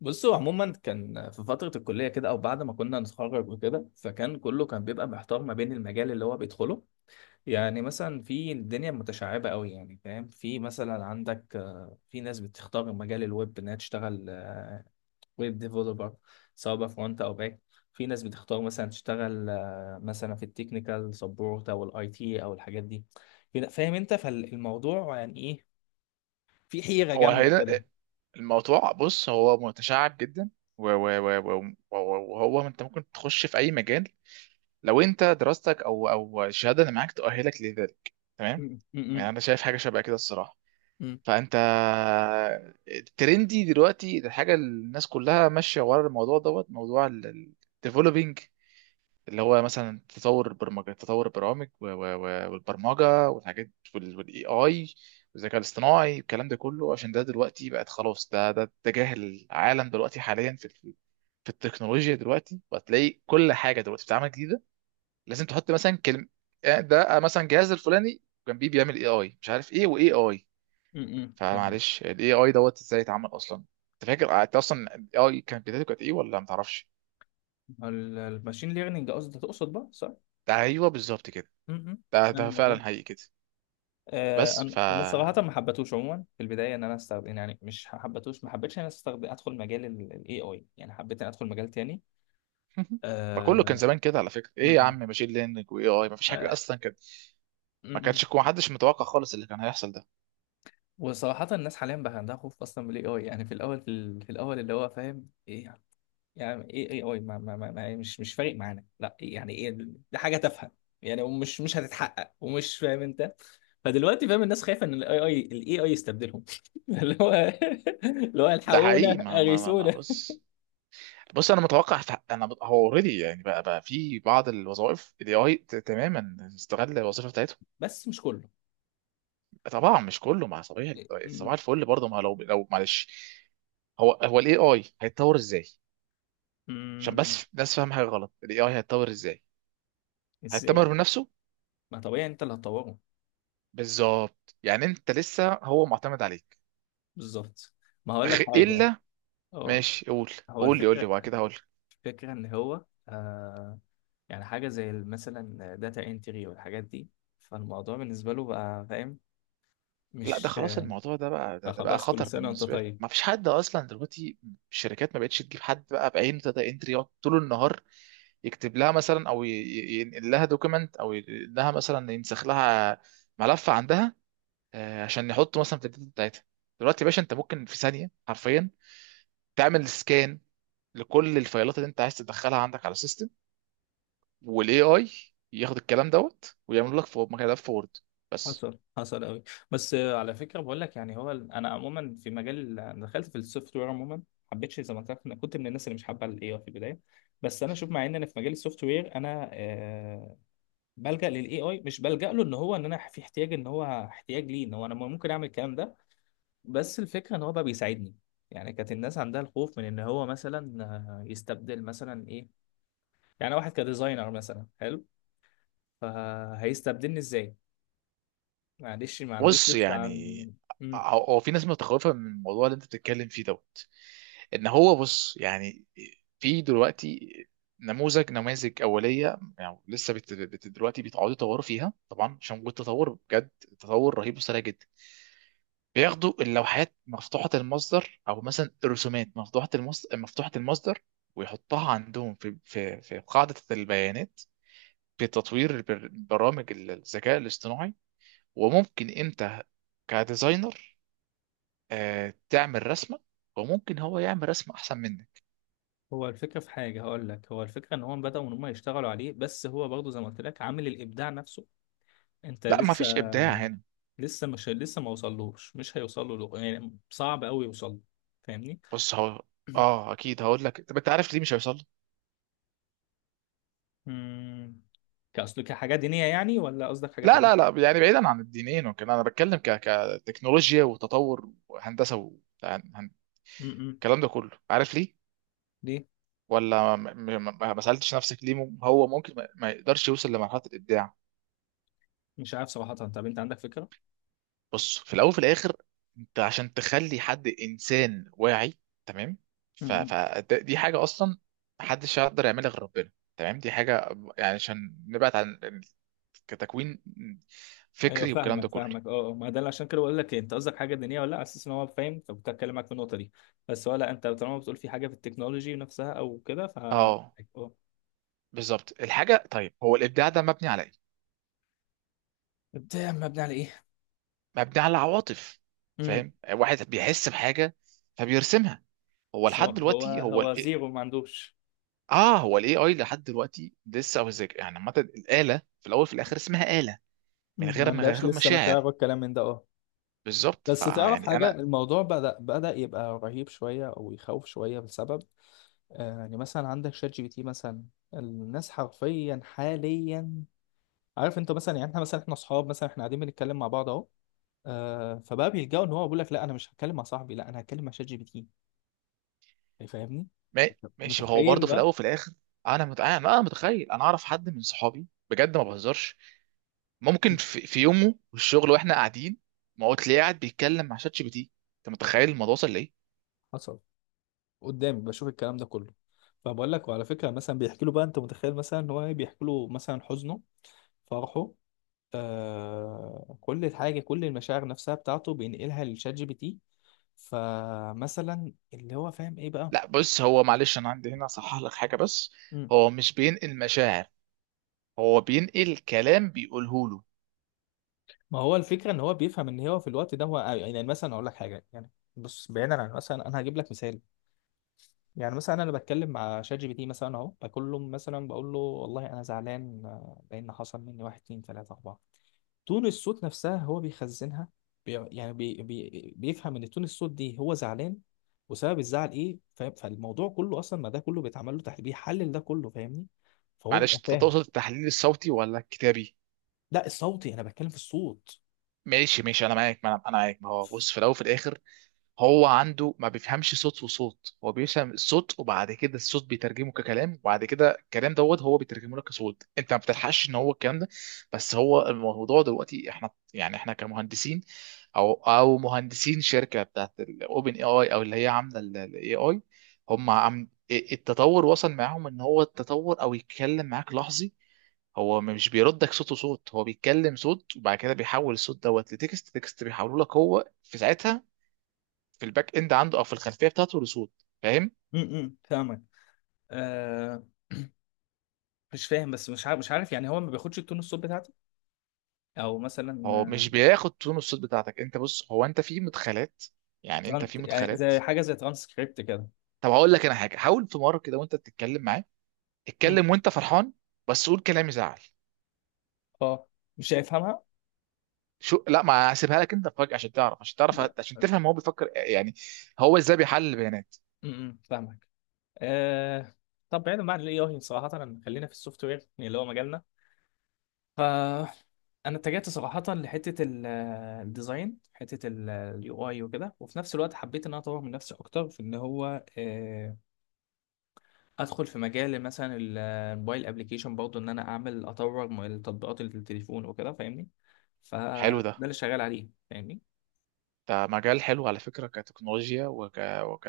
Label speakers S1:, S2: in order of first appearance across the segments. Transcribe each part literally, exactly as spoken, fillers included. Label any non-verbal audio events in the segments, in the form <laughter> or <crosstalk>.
S1: بصوا عموما كان في فترة الكلية كده أو بعد ما كنا نتخرج وكده فكان كله كان بيبقى محتار ما بين المجال اللي هو بيدخله. يعني مثلا في الدنيا متشعبة قوي، يعني فاهم، في مثلا عندك، آه، في ناس بتختار مجال الويب إنها تشتغل ويب ديفلوبر، سواء بقى فرونت أو باك. في ناس بتختار مثلا تشتغل، آه، مثلا في التكنيكال سبورت أو الأي تي أو الحاجات دي، كده فاهم أنت فالموضوع يعني إيه. في حيرة
S2: هو
S1: جامدة
S2: هنا
S1: كده.
S2: الموضوع، بص هو متشعب جدا. و- و- و- و- وهو انت ممكن تخش في اي مجال لو انت دراستك او او الشهاده اللي معاك تؤهلك لذلك، تمام؟
S1: م- م-
S2: يعني
S1: م-
S2: انا شايف حاجه شبه كده الصراحه.
S1: م-
S2: فانت الترندي دلوقتي، الحاجه اللي الناس كلها ماشيه ورا الموضوع دوت موضوع الديفلوبينج، اللي هو مثلا تطور البرمجه، تطور البرامج و- و- و- والبرمجه والحاجات والاي اي والذكاء الاصطناعي والكلام ده كله. عشان ده دلوقتي بقت خلاص، ده ده اتجاه العالم دلوقتي حاليا في ال- في التكنولوجيا دلوقتي. وهتلاقي كل حاجه دلوقتي بتتعمل جديده لازم تحط مثلا كلمه، ده مثلا جهاز الفلاني جنبيه بيعمل اي اي، مش عارف ايه واي اي.
S1: م- م- فاهمك.
S2: فمعلش، الاي اي دوت ازاي اتعمل اصلا؟ انت فاكر انت اصلا الاي اي كانت بدايته كانت ايه ولا ما تعرفش؟
S1: ال- الماشين ليرنينج قصدي تقصد بقى، صح؟
S2: ده ايوه بالظبط كده،
S1: م- م.
S2: ده
S1: فاهم
S2: ده
S1: الموضوع.
S2: فعلا حقيقي كده.
S1: آه،
S2: بس
S1: انا
S2: ف،
S1: انا صراحه ما حبيتهوش عموما في البدايه ان انا استخدم، يعني مش حبيتهوش، ما حبيتش ان انا استخدم ادخل مجال الاي اي. يعني حبيت ان ادخل مجال تاني.
S2: ما كله كان
S1: آه،
S2: زمان كده على فكره،
S1: م-
S2: ايه يا
S1: م.
S2: عم ماشين ليرنينج واي اي، ما فيش حاجه
S1: آه،
S2: اصلا كده.
S1: م-
S2: ما
S1: م.
S2: كانش، ما حدش متوقع خالص اللي كان هيحصل ده.
S1: وصراحه الناس حاليا بقى عندها خوف اصلا من الاي اي. يعني في الاول، في, ال- في الاول، اللي هو فاهم ايه يعني، ايه ايه اي ما ما ما ما- يعني مش مش فارق معانا، لا يعني ايه، دي حاجه تافهه يعني، ومش مش هتتحقق، ومش فاهم انت. فدلوقتي فاهم، الناس خايفه ان الاي اي، الاي اي يستبدلهم <laughs> اللي هو، اللي هو،
S2: ده
S1: الحقونا،
S2: حقيقي، ما ما ما, ما
S1: اغيثونا.
S2: بص، بص انا متوقع في، انا مت- هو اوريدي يعني بقى بقى في بعض الوظائف الاي اي تماما استغل الوظيفه بتاعتهم.
S1: بس مش كله.
S2: طبعا مش كله، مع صباح،
S1: إيه، م-
S2: صباح الفل برضه. ما لو لو معلش، هو هو الاي اي هيتطور ازاي؟ عشان
S1: م-
S2: بس الناس فاهم حاجه غلط، الاي اي هيتطور ازاي؟
S1: ازاي؟
S2: هيتطور بنفسه.
S1: ما طبيعي انت اللي هتطوره.
S2: بالظبط، يعني انت لسه هو معتمد عليك.
S1: بالظبط. ما هقول لك
S2: غ-
S1: حاجه.
S2: الا،
S1: اه.
S2: ماشي قول.
S1: هو
S2: قول لي، قول لي
S1: الفكره،
S2: وبعد كده هقول لك.
S1: الفكره ان هو آه، يعني حاجه زي مثلا داتا انتري والحاجات دي، فالموضوع بالنسبه له بقى فاهم
S2: لا، ده
S1: مش...
S2: خلاص الموضوع ده بقى، ده,
S1: لا
S2: ده بقى
S1: خلاص، كل
S2: خطر
S1: سنة وانت
S2: بالنسبه لك،
S1: طيب.
S2: ما فيش حد اصلا دلوقتي. الشركات ما بقتش تجيب حد بقى بعينه داتا انتري يقعد طول النهار يكتب لها مثلا او ي- ي- ينقل لها دوكيمنت، او ينقل لها مثلا، ينسخ لها ملف عندها، آه، عشان يحط مثلا في الداتا بتاعتها. دلوقتي يا باشا انت ممكن في ثانيه حرفيا تعمل سكان لكل الفايلات اللي انت عايز تدخلها عندك على السيستم، والاي اي ياخد الكلام دوت ويعمل لك في ملف وورد، بس.
S1: حصل، حصل قوي. بس آه، على فكرة بقول لك، يعني هو ال- انا عموما في مجال، أنا دخلت في السوفت وير عموما ما حبيتش، زي ما قلت لك انا كنت من الناس اللي مش حابة الاي اي في البداية. بس انا شوف، مع ان انا في مجال السوفت وير، انا آه بلجأ للاي اي. مش بلجأ له ان هو ان انا في احتياج، ان هو احتياج ليه، ان هو انا ممكن اعمل الكلام ده. بس الفكرة ان هو بقى بيساعدني. يعني كانت الناس عندها الخوف من ان هو مثلا آه، يستبدل مثلا ايه. يعني واحد كديزاينر مثلا حلو، فهيستبدلني ازاي. معلش ما عندوش
S2: بص
S1: لسه عن...
S2: يعني،
S1: مم.
S2: هو هو في ناس متخوفه من الموضوع اللي انت بتتكلم فيه دوت، ان هو بص يعني، في دلوقتي نموذج، نماذج اوليه يعني لسه بت... بت... دلوقتي بيتعودوا يطوروا فيها طبعا، عشان وجود تطور بجد، تطور رهيب وسريع جدا. بياخدوا اللوحات مفتوحه المصدر او مثلا الرسومات مفتوحه المصدر، مفتوحه المصدر ويحطها عندهم في في في قاعده البيانات، في تطوير البر- برامج الذكاء الاصطناعي. وممكن انت كديزاينر، آه، تعمل رسمه، وممكن هو يعمل رسمه احسن منك.
S1: هو الفكرة في حاجة هقول لك، هو الفكرة ان هم بدأوا ان هم يشتغلوا عليه، بس هو برضه زي ما قلت لك عامل الابداع نفسه، انت
S2: لا، ما
S1: لسه،
S2: فيش ابداع هنا.
S1: لسه مش لسه ما وصلوش، مش هيوصل له، يعني صعب قوي يوصل له. فاهمني.
S2: بص هو، اه اكيد، هقول لك: طب انت عارف ليه مش هيوصل له؟
S1: امم. كأصل كحاجة دينية يعني، ولا قصدك حاجة
S2: لا لا
S1: تانية؟
S2: لا يعني بعيدا عن الدينين وكده، انا بتكلم ك كتكنولوجيا وتطور وهندسه و... هن- هن-
S1: امم.
S2: الكلام ده كله، عارف ليه؟
S1: ليه؟
S2: ولا ما ما- ما- ما سالتش نفسك ليه مم- هو ممكن ما ما يقدرش يوصل لمرحله الابداع؟
S1: مش عارف صراحة، طب انت عندك
S2: بص، في الاول وفي الاخر، انت عشان تخلي حد انسان واعي، تمام،
S1: فكرة.
S2: فدي حاجه اصلا محدش يقدر يعملها غير ربنا، تمام. دي حاجه، يعني عشان نبعد عن ال- كتكوين
S1: ايوه
S2: فكري والكلام ده
S1: فاهمك،
S2: كله.
S1: فاهمك. اه آه، ما ده اللي عشان كده بقول لك إيه، انت قصدك حاجه دينيه ولا لا، على اساس ان هو فاهم، فكنت هتكلم معاك في النقطه دي، بس ولا انت طالما بتقول في حاجه في التكنولوجي نفسها او كده ف... اه.
S2: اه بالظبط الحاجه. طيب هو الابداع ده مبني على ايه؟
S1: ده مبني على ايه؟
S2: مبني على عواطف،
S1: امم.
S2: فاهم؟ واحد بيحس بحاجه فبيرسمها. هو
S1: سواء
S2: لحد
S1: هو،
S2: دلوقتي هو
S1: هو
S2: ال
S1: زيرو ما عندوش.
S2: اه، هو الاي اي لحد دلوقتي لسه، او ازاي يعني؟ عامه الاله في الاول في الاخر اسمها اله، من
S1: مم، ما
S2: غير من
S1: عندهاش
S2: غير
S1: لسه مشاعر
S2: مشاعر.
S1: والكلام من ده، اه.
S2: بالظبط،
S1: بس تعرف
S2: فيعني
S1: حاجة،
S2: انا،
S1: الموضوع بدأ بدأ يبقى رهيب شوية أو يخوف شوية بسبب آه، يعني مثلا عندك شات جي بي تي مثلا. الناس حرفيا حاليا، عارف انت مثلا، يعني احنا مثلا، احنا اصحاب مثلا، احنا قاعدين بنتكلم مع بعض اهو، آه، فبقى بيلجأوا ان هو بيقول لك لا انا مش هتكلم مع صاحبي، لا انا هتكلم مع شات جي بي تي. يعني فاهمني،
S2: ما- ماشي، هو برضه
S1: متخيل
S2: في
S1: بقى؟
S2: الاول وفي الاخر. انا مت... انا أنا متخيل، انا اعرف حد من صحابي بجد ما بهزرش، ممكن في, في يومه في الشغل واحنا قاعدين، ما هو تلاقيه قاعد بيتكلم مع شات جي بي تي. انت متخيل الموضوع وصل لايه؟
S1: حصل، قدامي بشوف الكلام ده كله. فبقول لك، وعلى فكره مثلا بيحكي له بقى، انت متخيل مثلا ان هو إيه؟ بيحكي له مثلا حزنه، فرحه، آه، كل حاجه، كل المشاعر نفسها بتاعته بينقلها للشات جي بي تي. فمثلا اللي هو فاهم ايه بقى.
S2: لا بص، هو معلش انا عندي هنا اصحح لك حاجه بس.
S1: مم.
S2: هو مش بينقل مشاعر، هو بينقل كلام بيقوله له.
S1: ما هو الفكره ان هو بيفهم ان هو في الوقت ده، هو يعني مثلا اقول لك حاجه يعني، بص بعيدا عن مثلا، انا هجيب لك مثال. يعني مثلا انا بتكلم مع شات جي بي تي مثلا اهو، بقول له مثلا، بقول له والله انا زعلان، آه، لان حصل مني واحد اتنين تلاته اربعه. تون الصوت نفسها هو بيخزنها. بي يعني بي بي بيفهم ان تون الصوت دي هو زعلان، وسبب الزعل ايه، فاهم؟ فالموضوع كله اصلا، ما ده كله بيتعمل له تحليل، بيحلل ده كله، فاهمني. فهو
S2: معلش
S1: بيبقى
S2: انت
S1: فاهم.
S2: تقصد التحليل الصوتي ولا الكتابي؟
S1: لا الصوتي، انا بتكلم في الصوت.
S2: ماشي ماشي انا معاك، ما انا أنا معاك. ما هو بص، في الاول وفي الاخر، هو عنده ما بيفهمش صوت وصوت، هو بيفهم الصوت وبعد كده الصوت بيترجمه ككلام، وبعد كده الكلام دوت هو بيترجمه لك كصوت. انت ما بتلحقش ان هو الكلام ده، بس هو الموضوع دلوقتي، احنا يعني احنا كمهندسين او او مهندسين شركه بتاعت الاوبن اي اي، او اللي هي عامله الاي اي، هم عم التطور وصل معاهم ان هو التطور او يتكلم معاك لحظي. هو مش بيردك صوت وصوت، هو بيتكلم صوت وبعد كده بيحول الصوت دوت لتكست، تكست بيحوله لك هو في ساعتها في الباك اند عنده، او في الخلفيه بتاعته لصوت. فاهم؟
S1: امم فاهمك. آه. مش فاهم، بس مش عارف، مش عارف، يعني هو ما بياخدش التون الصوت بتاعتي، او مثلا
S2: هو مش
S1: آه،
S2: بياخد تون الصوت بتاعتك انت، بص هو، انت في مدخلات، يعني انت
S1: تران-
S2: في
S1: يعني
S2: مدخلات.
S1: زي حاجه زي ترانسكريبت كده.
S2: طب هقول لك انا حاجه، حاول في مره كده وانت بتتكلم معاه اتكلم وانت فرحان، بس قول كلام يزعل.
S1: اه. مش هيفهمها.
S2: شو لا، ما هسيبها لك انت فجأة عشان تعرف، عشان تعرف،
S1: لا.
S2: عشان تفهم هو بيفكر يعني، هو ازاي بيحلل البيانات.
S1: امم فاهمك. آه. طب بعيدا عن الاي اي صراحه، أنا- خلينا في السوفت وير يعني اللي هو مجالنا. ف انا اتجهت صراحه لحته ال- الديزاين، حته اليو اي وكده، وفي نفس الوقت حبيت ان انا اطور من نفسي اكتر في ان هو آه، ادخل في مجال مثلا ال- الموبايل ابلكيشن برضه، ان انا اعمل اطور م- التطبيقات اللي في التليفون وكده، فاهمني.
S2: حلو
S1: فده
S2: ده،
S1: اللي شغال عليه، فاهمني.
S2: ده مجال حلو على فكره كتكنولوجيا وك... وك،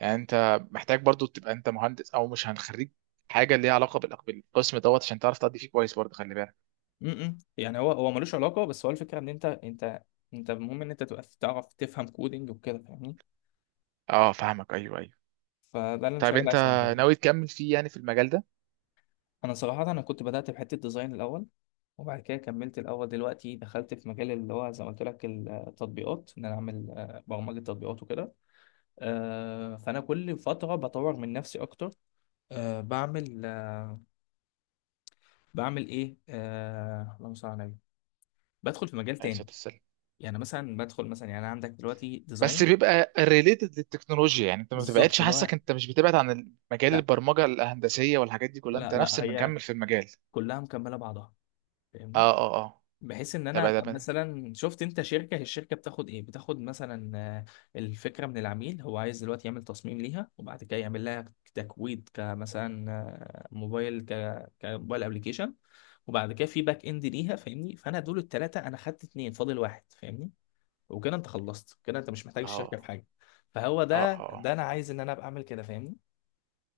S2: يعني انت محتاج برضو تبقى انت مهندس، او مش هنخرج، حاجه ليها علاقه بالأق- بالقسم دوت عشان تعرف تأدي فيه كويس برضه، خلي بالك.
S1: م-م. يعني هو، هو ملوش علاقه، بس هو الفكره ان انت، انت انت المهم ان انت تبقى تعرف تفهم كودينج وكده فاهمني.
S2: اه فاهمك، ايوه ايوه.
S1: فده اللي انا
S2: طيب
S1: شغال عليه
S2: انت
S1: صراحه.
S2: ناوي تكمل فيه يعني، في المجال ده؟
S1: انا صراحه انا كنت بدات بحته ديزاين الاول، وبعد كده كملت، الاول دلوقتي دخلت في مجال اللي هو زي ما قلت لك التطبيقات، ان انا اعمل آه، برمجه تطبيقات وكده. آه، فانا كل فتره بطور من نفسي اكتر، آه، بعمل آه، بعمل ايه آه، اللهم صل على النبي، بدخل في مجال
S2: عليه الصلاه
S1: تاني.
S2: والسلام.
S1: يعني مثلا بدخل مثلا يعني، أنا عندك دلوقتي
S2: بس
S1: ديزاين.
S2: بيبقى ريليتد للتكنولوجيا يعني، انت ما
S1: بالظبط
S2: بتبعدش،
S1: اللي هو.
S2: حاسك انت مش بتبعد عن مجال
S1: لا
S2: البرمجه الهندسيه والحاجات دي كلها، انت
S1: لا
S2: نفس
S1: لا، هي
S2: المكمل في المجال.
S1: كلها مكمله بعضها، فاهمني.
S2: اه اه اه،
S1: بحيث ان
S2: طب
S1: انا ابقى
S2: ده،
S1: مثلا، شفت انت شركه هي الشركه بتاخد ايه، بتاخد مثلا آه، الفكره من العميل، هو عايز دلوقتي يعمل تصميم ليها، وبعد كده يعمل لها تكويد كمثلا آه، موبايل ك كموبايل ابلكيشن، وبعد كده في باك اند ليها، فاهمني. فانا دول الثلاثه انا خدت اتنين، فاضل واحد، فاهمني. وكده انت خلصت كده، انت مش محتاج الشركه في
S2: اه
S1: حاجه. فهو
S2: اه
S1: ده
S2: اه
S1: ده انا عايز ان انا ابقى اعمل كده، فاهمني.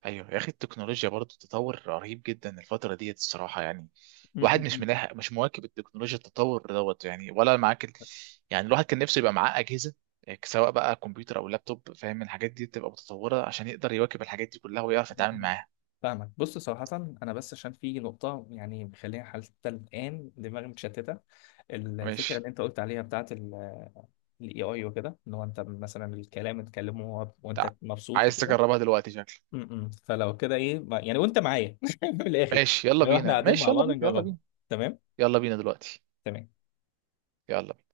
S2: ايوه يا اخي التكنولوجيا برضه تطور رهيب جدا الفتره ديت الصراحه، يعني
S1: م-
S2: الواحد
S1: م-
S2: مش
S1: م.
S2: ملاحق، مش مواكب التكنولوجيا، التطور دوت يعني، ولا معاك ال... يعني الواحد كان نفسه يبقى معاه اجهزه، يعني سواء بقى كمبيوتر او لابتوب فاهم، الحاجات دي تبقى متطوره عشان يقدر يواكب الحاجات دي كلها ويعرف يتعامل معاها.
S1: فاهمك. بص صراحة، أنا بس عشان في نقطة يعني مخليها حتى الآن دماغي متشتتة. ال- الفكرة
S2: ماشي،
S1: اللي أنت قلت عليها بتاعة ال A I وكده، إن هو أنت مثلا الكلام تكلمه، وهو-
S2: تع...
S1: وأنت مبسوط
S2: عايز
S1: وكده.
S2: تجربها دلوقتي شكلك.
S1: م- م. فلو كده إيه ما- يعني وأنت معايا <laughs> من الآخر.
S2: ماشي يلا
S1: لو إحنا
S2: بينا،
S1: قاعدين
S2: ماشي
S1: مع
S2: يلا
S1: بعض
S2: بينا يلا
S1: نجربها،
S2: بينا.
S1: تمام.
S2: يلا بينا دلوقتي،
S1: تمام.
S2: يلا بينا.